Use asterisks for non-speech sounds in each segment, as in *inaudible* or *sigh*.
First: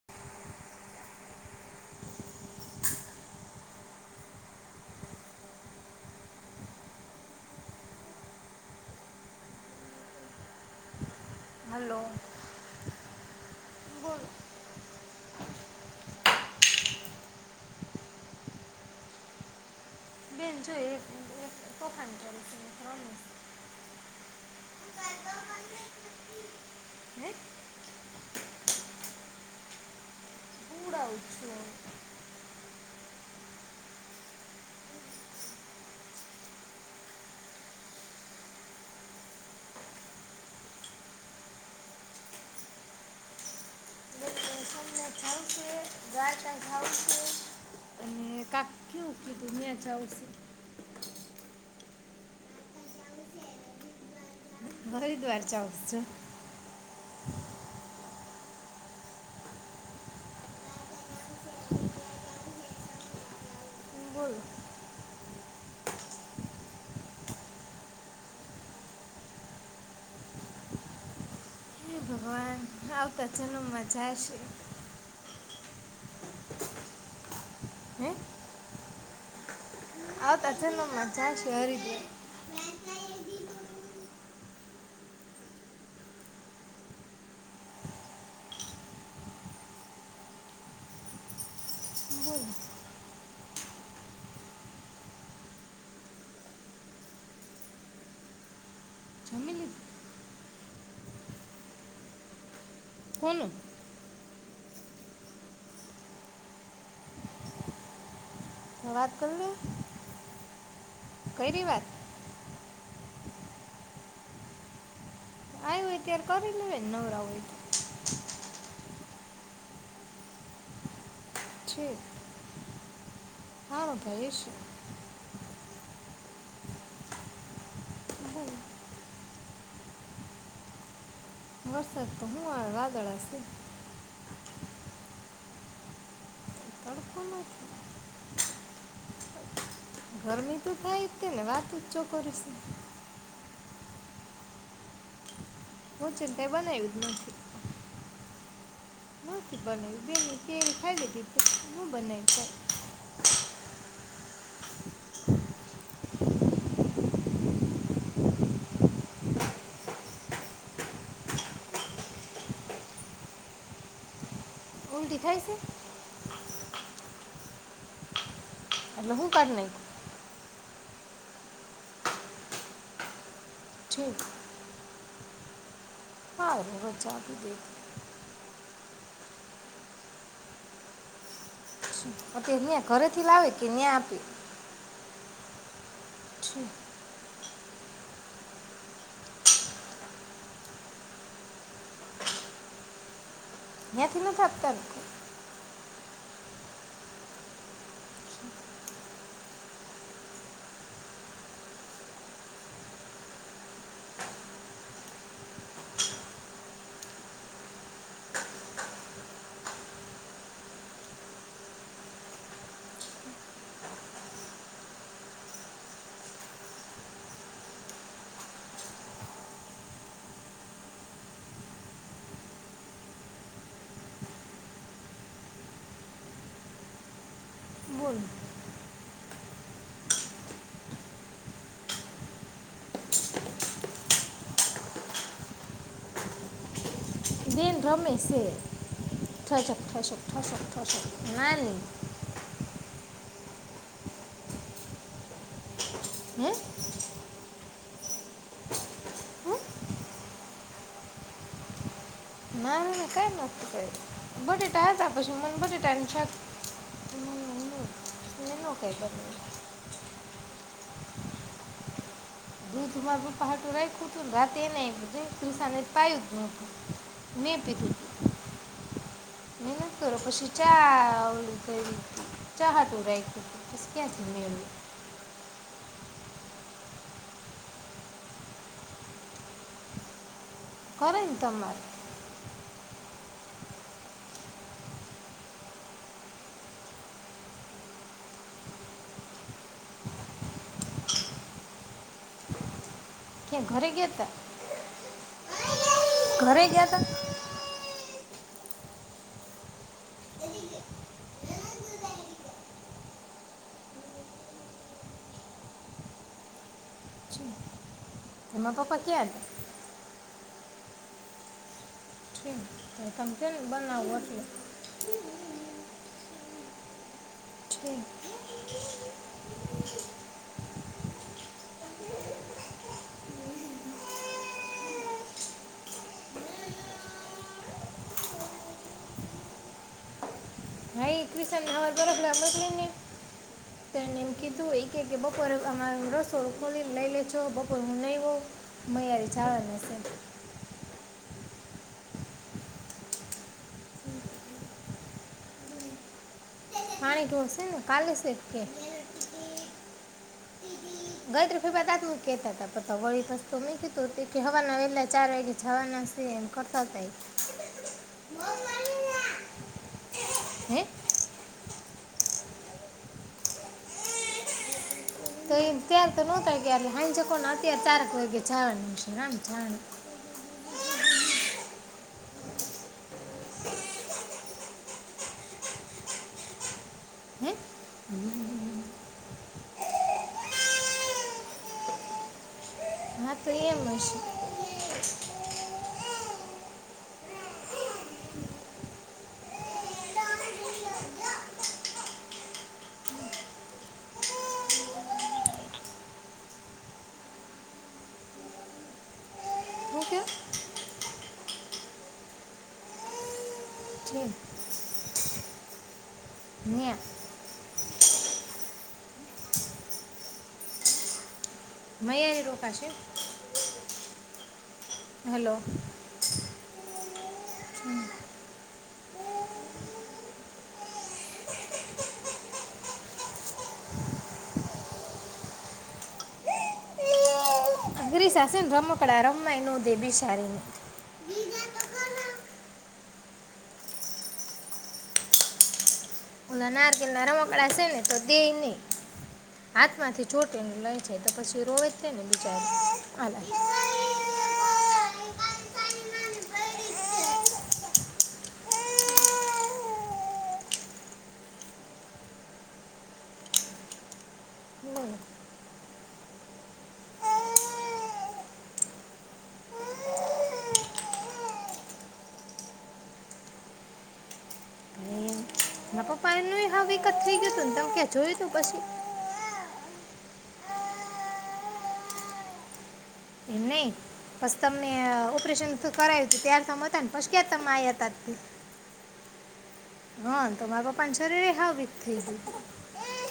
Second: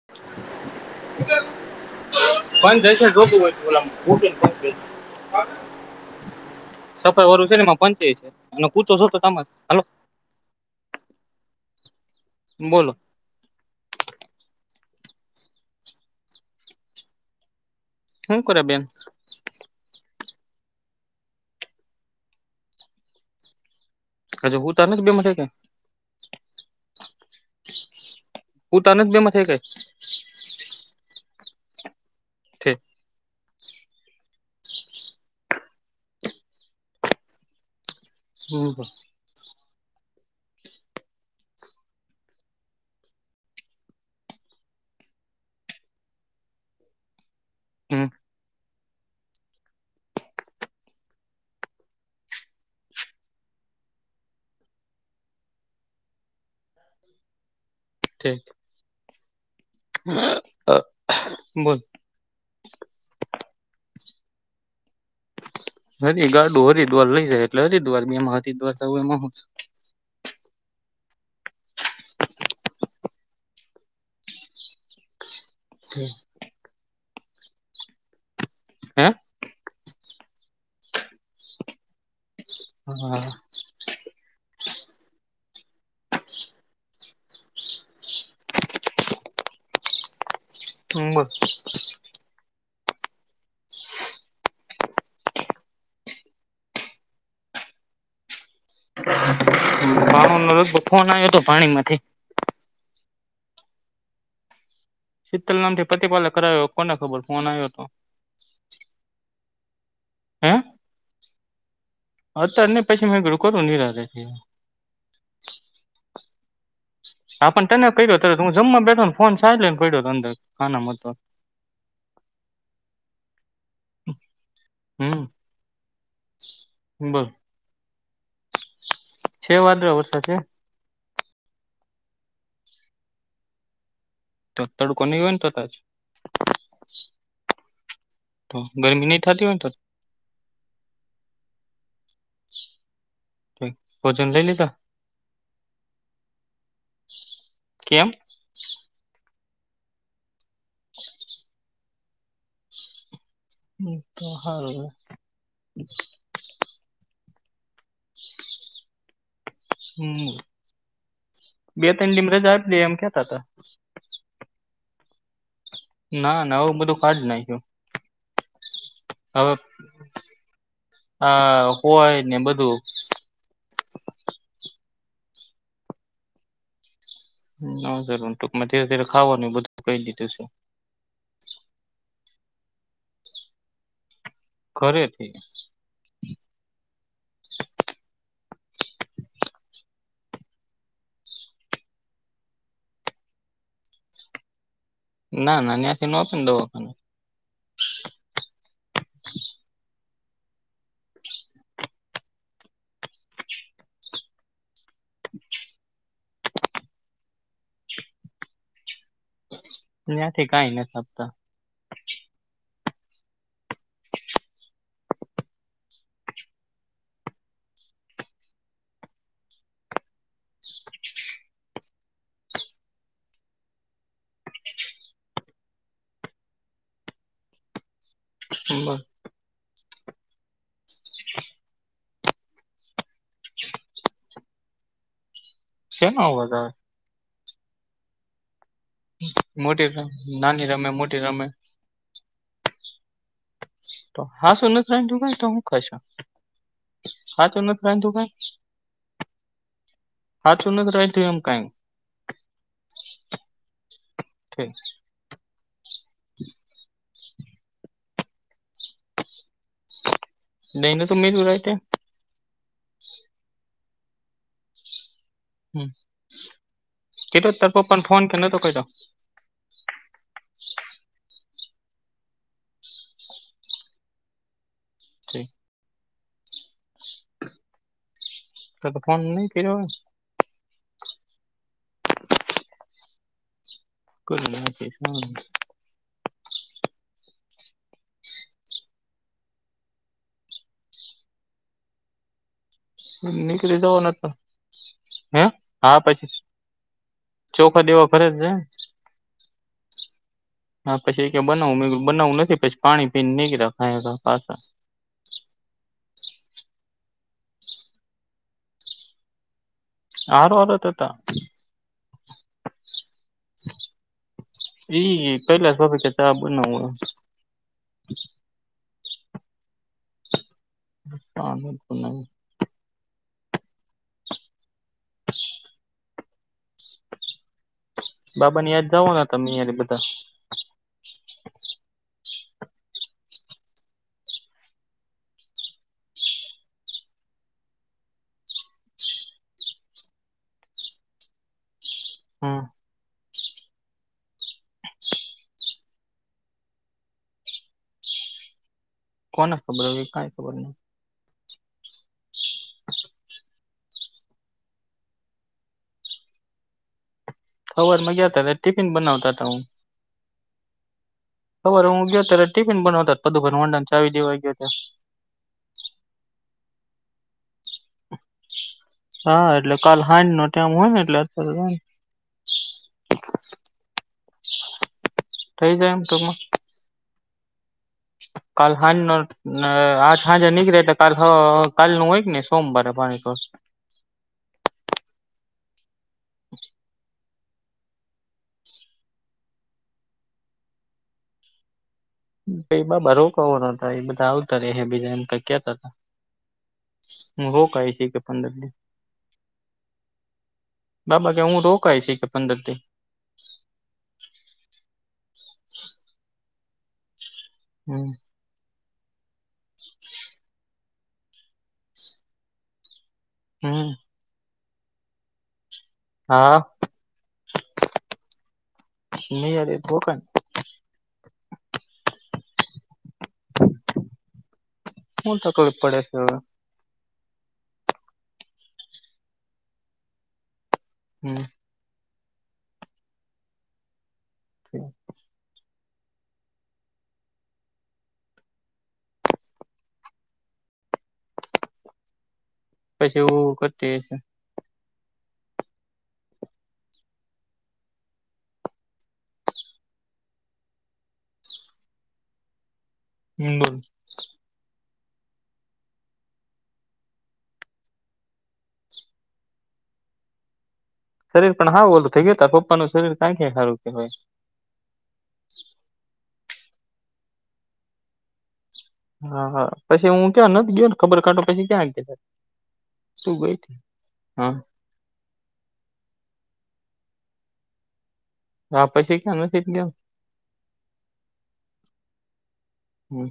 *unintelligible* *unintelligible* *inaudible* *unintelligible* હાલો. બોલો. હું કરે બેન? બેન છું, એ તોફાન કરે. હજે હું તાર બે મઠે કે *unintelligible* હું તને જ બે માંથી કઈ. કઉ છું. *unintelligible* હમ, હ. ના ખાઉ છે, ગાય તા ખાઉ છે, હમ અને કા ઓકે, ઓકે, તમે જાઉ. હરિદ્વાર જાઉં છે. બોલ. બોલો હરી ગાડું હરિદ્વાર લઈ જાય, એટલે હરિદ્વાર, એમાં હરિદ્વાર જાઉં. હે ભગવાન. આવ તો, ચાલો, મજા આવશે. હમ. હે. હે. આવતો, ચાલો મજા આવશે, હરિદ્વાર. હમ. તંબુ. બોર *unintelligible* જમી લીધું પા *inaudible* ફોન આવ્યો હતો, પાણી માંથી. કોનો? શીતલ નામથી પતિપાલે કરાવ્યો, કોને ખબર ફોન આવ્યો હતો. વાત કરને. હે. કરી વાત અત્યારે ને પછી મેંળું કરું ની નીરાંતે જ ઈએ આવ્યું હોય ત્યારે કરી લેવાય ને નવરા હોય. હા પણ તને કર્યો તો હું જમવા બેઠોને ફોન સાયલન પડ્યો હતો અંદર ખાનામાં તો છે *inaudible* હા ભાઈશ *unintelligible* હમ બોલ હ *inaudible* છે વાદળ વરસાદ છે. વરસાદ તો હું આવે વાદળા છે. તો તડકો નઈ હોય ને તોત આજ તડકો નથી. તો ગરમી નહી થાતી હોય ને તો ગરમી તો થાય જ તે ને વાત જ ચો કરીશ. કોચીન લઈ લીધા. *unintelligible* કઈ બનાવી જ નથી. કેમ નથી બનાવ્યું કેવી કેવી ખાઈ લેધું પછી હું બનાવી હમ તો હારુ હે હમ. બે ત્રણ દી માં રજા આપી દઈ એમ કેતા હતા. ઉલટી થાય છે. ના ના આવું બધું કાઢી નાખ્યું. એટલે હું કાઢ નાખ્યું. હ હોય ને બધું છે. હા રજા આપી દે. ના ઉતારવાનું ટૂંકમાં ધીરે ધીરે ખાવાનું એ બધું કઈ દીધું છે. અ અયાં ઘરે થી લાવે કે ન્યાં આપે. ઘરેથી. છે. અયાંયાથી નથ આપતા ને? ના ના નયાચુ નો તુ દવાખાનું અયા થી કાઈ નથ આપતા. બોલ. *unintelligible* સેનો અવાજ આવે. દિન રમે સે મોટી રમ નાની રમે મોટી *unintelligible* રમે નાલી તો હા સુનથરાય જો તો હું કરશો હે હા ત નથી પ્ર તું કઈ હે? હાચુ નહીં રાખ્યું એમ કાંઈ કાઈ નથ કરૂ ઠીક બટેેટા હતા પછી મેં બટેેટા છાક *inaudible* નો કેતો. નહી ન તો જ ઉરાઈ તે દૂધુમા બ પા્ટું રય કુતું રા તેં ના આ પજ તૃસા અને હમ પાયુ ને મે કીધો મેં તાર પીધું. પપ્પાને ફોન કે ન તો કયો કરો પછી ચા ચા હાટુંરાખુ. *unintelligible* ક *unintelligible* ત તો ફોન નહી કર્યો હોય. કરે ને તમારે. કર લ છે હમ. ક્યાં નીકળી ઘરે જવા ગયા નતો, હતા હે હા પછી. ઘરે ગયા હતા. ચોખા દેવા કરે ને. *inaudible* હા પછી બનાવું મે બનાવવું નથી. પછી પાણી પીને નીધખાય પાસા. હિમા પપા કેયા. હારો હતો. તમપને બનાવ છું. પેલા કે ચા બનાવ. છે અ હા બિલકુલ ન. *inaudible* બાબા ને યાદ જવઓ તમે યાર બધા. એકવીસ હવાફબ ન. તેને એમ કીધું એ કે કે બપોરે હ રસોડ ખોલી લઈ લે છો બપોર હું નઈ હું. મૈયારી ચવાના છે. હમ્મ. પાણી તો હશે ને કાલે સટ કે. કોણ ખબર હવે કઈ ખબર નથી. ગાયત્ર્રી ફ બાદાતમ કહેતા હતા વળી તો તો મેં કીધુંતે હવાના વહેલા ચાર વાગે જવાના છે એમ. કરતા જાય. સર હતા ટિફિન બનાવતા હું. હે. ખબર હું ગયો ત્યારે ટિફિન બનાવતા બધું વડા ચાવી દેવા ગયો ત્યારે. તો ત્યાર તો નોતાાર હ કો અત્યારે ત્યારેક હોય. હા એટલે કાલ. હાજ નો ટાઇમ હોય ને એટલે. થઈ જાય એમ તોમાં. હે કાલ હાન ન આ સાંજે નીકળે તો કાલ કાલ ન હોય ને સોમવારે પાણી તો. મળ બાબા રો કો ન એ બધા આવતા રે બીજા એમ ક કતા હતા. હો કઈ છે કે પંદર દ. શું કહ્યું બાબા કે હું રોકઈ છે કે પંદરથી. ી *inaudible* નહીં. હમ. રોખશે. હમ. હલો. હા. નહી જ ર ભોર હું થકો પડ સ રી સાથે ને રમકડા રમ એ ન દે બી સારીને. હમ. *inaudible* ઉ નાર કે ના રમકડા હશે ને તો દે નહી. હાથમાંથી ચોટ એ લે છે તો પછી રોવે છે ને બિચાર પછી આલા એવું કરતી *unintelligible* *unintelligible* શરીર પણ હા ઓલું થઈ ગયો તા પાપા નું શરીર કંઈક સારું કે કહેવાય. ના પપ્પાએ હ વિકત થઈ ગયોું ને ત ક્યા જોયું તું પછી હા હા પછી હું ક્યાં નથી ગયો ને ખબર કાંટો પછી ક્યાં ગયા. તું ગઈ એમ તી નહી હા. પસ તમને ઓપરેશન તો કરાયું હતું ત્યાર તમ હતા ને પછ ક્યાં તમે આવ્યા હતા તે. હ પછી કે શટ ગ હા તો મા પાપ પાંચ છો ર હ બીત થઈ જ હમ્મ.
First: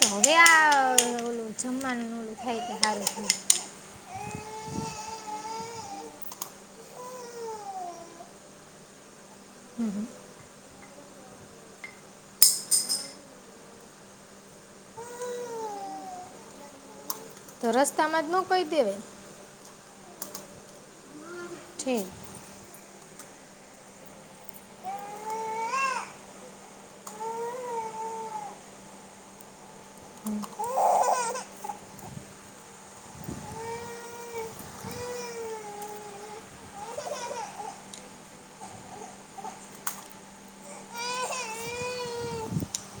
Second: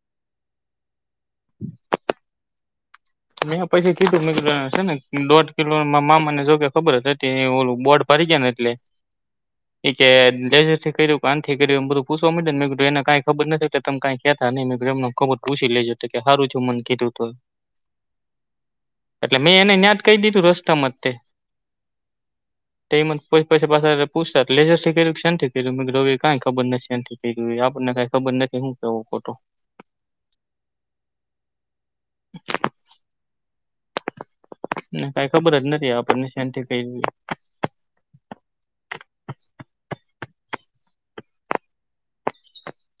તો હવે આ ઓલું જમવાનું ઓલું થાય કે સારું થયું. તં પૈસા કીધું મિત્રો છે ને દોઢ કિલો મામાને જો કે ખબર જ હતી બોર્ડ ફરી ગયા ને એટલે હામ. એ કેેરથી કર્યું કાન થી કર્યું એ બધું પૂછવા મળીને્ર એને કઈ ખબર નથી ત કઈ કેતા નહીં એમ *unintelligible* ખબર પૂછી લેજ તો કે સારું જો મન કીધું તો. તો રસ્તામાં જ નો કઈ દેવે. એટલે મેં એને ન્યાત કહી દીધું રસ્તા માં તે. છે. તે મ પ પૈસા પાસસા તો પૂછ લેજસ કે ક્ષીટું દોગ કઈ ખબર નથી શ્ ને આપણને કઈ ખબર નથી શું કેવો ફોટો ને કઈ ખબર જ નથી આપણને શાંતિ કઈ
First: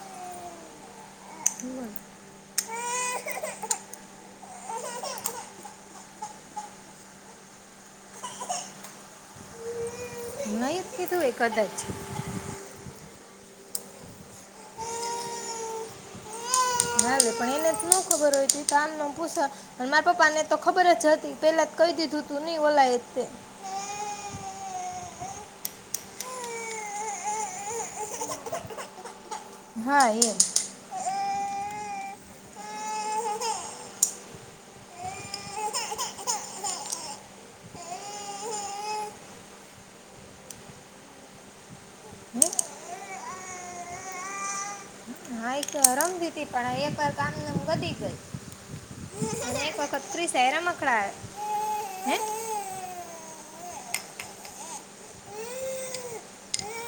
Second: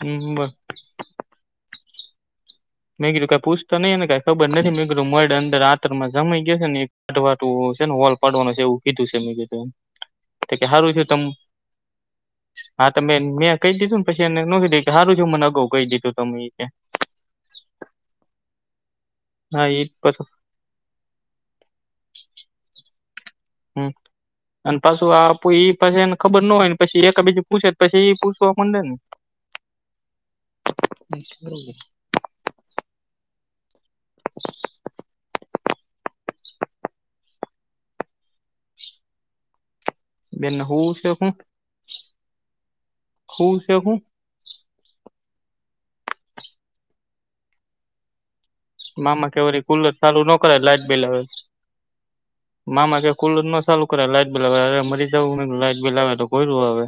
હમ્મ *unintelligible* મેગરું કઈ પૂછતો નં ને કઈ ખબર નથી મેર મડ અંદર આંતર માં જમાઈ ગયા છે ને. વાટ વાટવું છે ને વોલ પાડવાનું છે એવું કીધું છે મેં કીધુ *unintelligible* તો કે એ જ સારું છે તમ કીધું એ કદાચ હા ત મેં કહી દીધું ને પછ એને નો દી કે સારું જો મને અગાઉ કહી દીધું તમે- - હ પણ એને ન ખબર હોય ત કામ પૂછ હા ઈ મારા પાછું પપ્પા ને- - તો ખબર જ હતી પેલા કહી દીધું તું નઈ ઓલાય તે. હમ અને પાછું આપ ઈ પાછીને ખબર ના હોય ને પછી એકાબીજું પૂછે પછી એઈ પૂછવા પણ દે ને. હા એમ. *inaudible* બેન ને હું છે હું હું છે હું. *unintelligible* પણ દીધી પણ એક વાર કામ વધી ગઈ. મામા અને કેવારી એક કુલર વખત ચારુ ન ક્રિસ કરે હેરા લાઈટ બિલ મકડાય આવે. હે મામા કે કુલ જ ન ચાલુ કરે લાઈટ બિલ આવે અરે મરી જું લાઈટ બિલ આવે તો કોઈયું હવે.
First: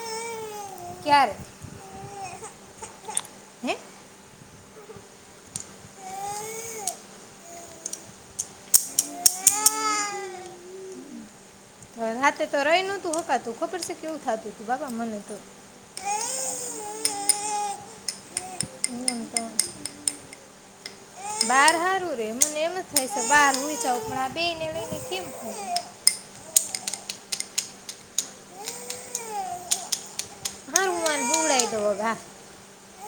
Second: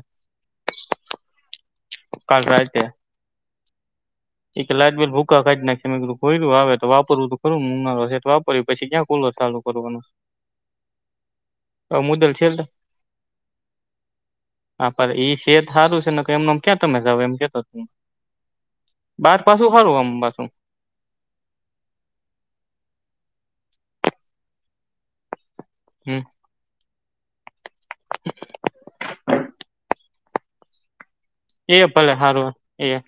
ક્યારે? કાલ રાતે. *inaudible* એક લાઈટ બિલ ભૂખકા ખાઢ નાખી મેધુંર્યું આવે તો વારવું તો ખરું ઉનારો તો વાર પછ ક્યાં- - કોલર ચાલુ કરવાનું. *inaudible* હવે મુદલ રાતે તો છેલ્લે રહી નહોતું હપાતું ખબર છે કેવું થતું હતું બાબા મને તો સારું છેને એમમ ક્યાં તમે જાવ એમ કેતો બાર પાછું સારું આમ પાછું. બહાર હારું રે મુંને એમ થાય છે બાર હુઈ જવું પણા બે ને લઈને કેમ થાય. હમ્મ. હારું મારે બોવડાઈ એ દો ભલે વગા હારું એ.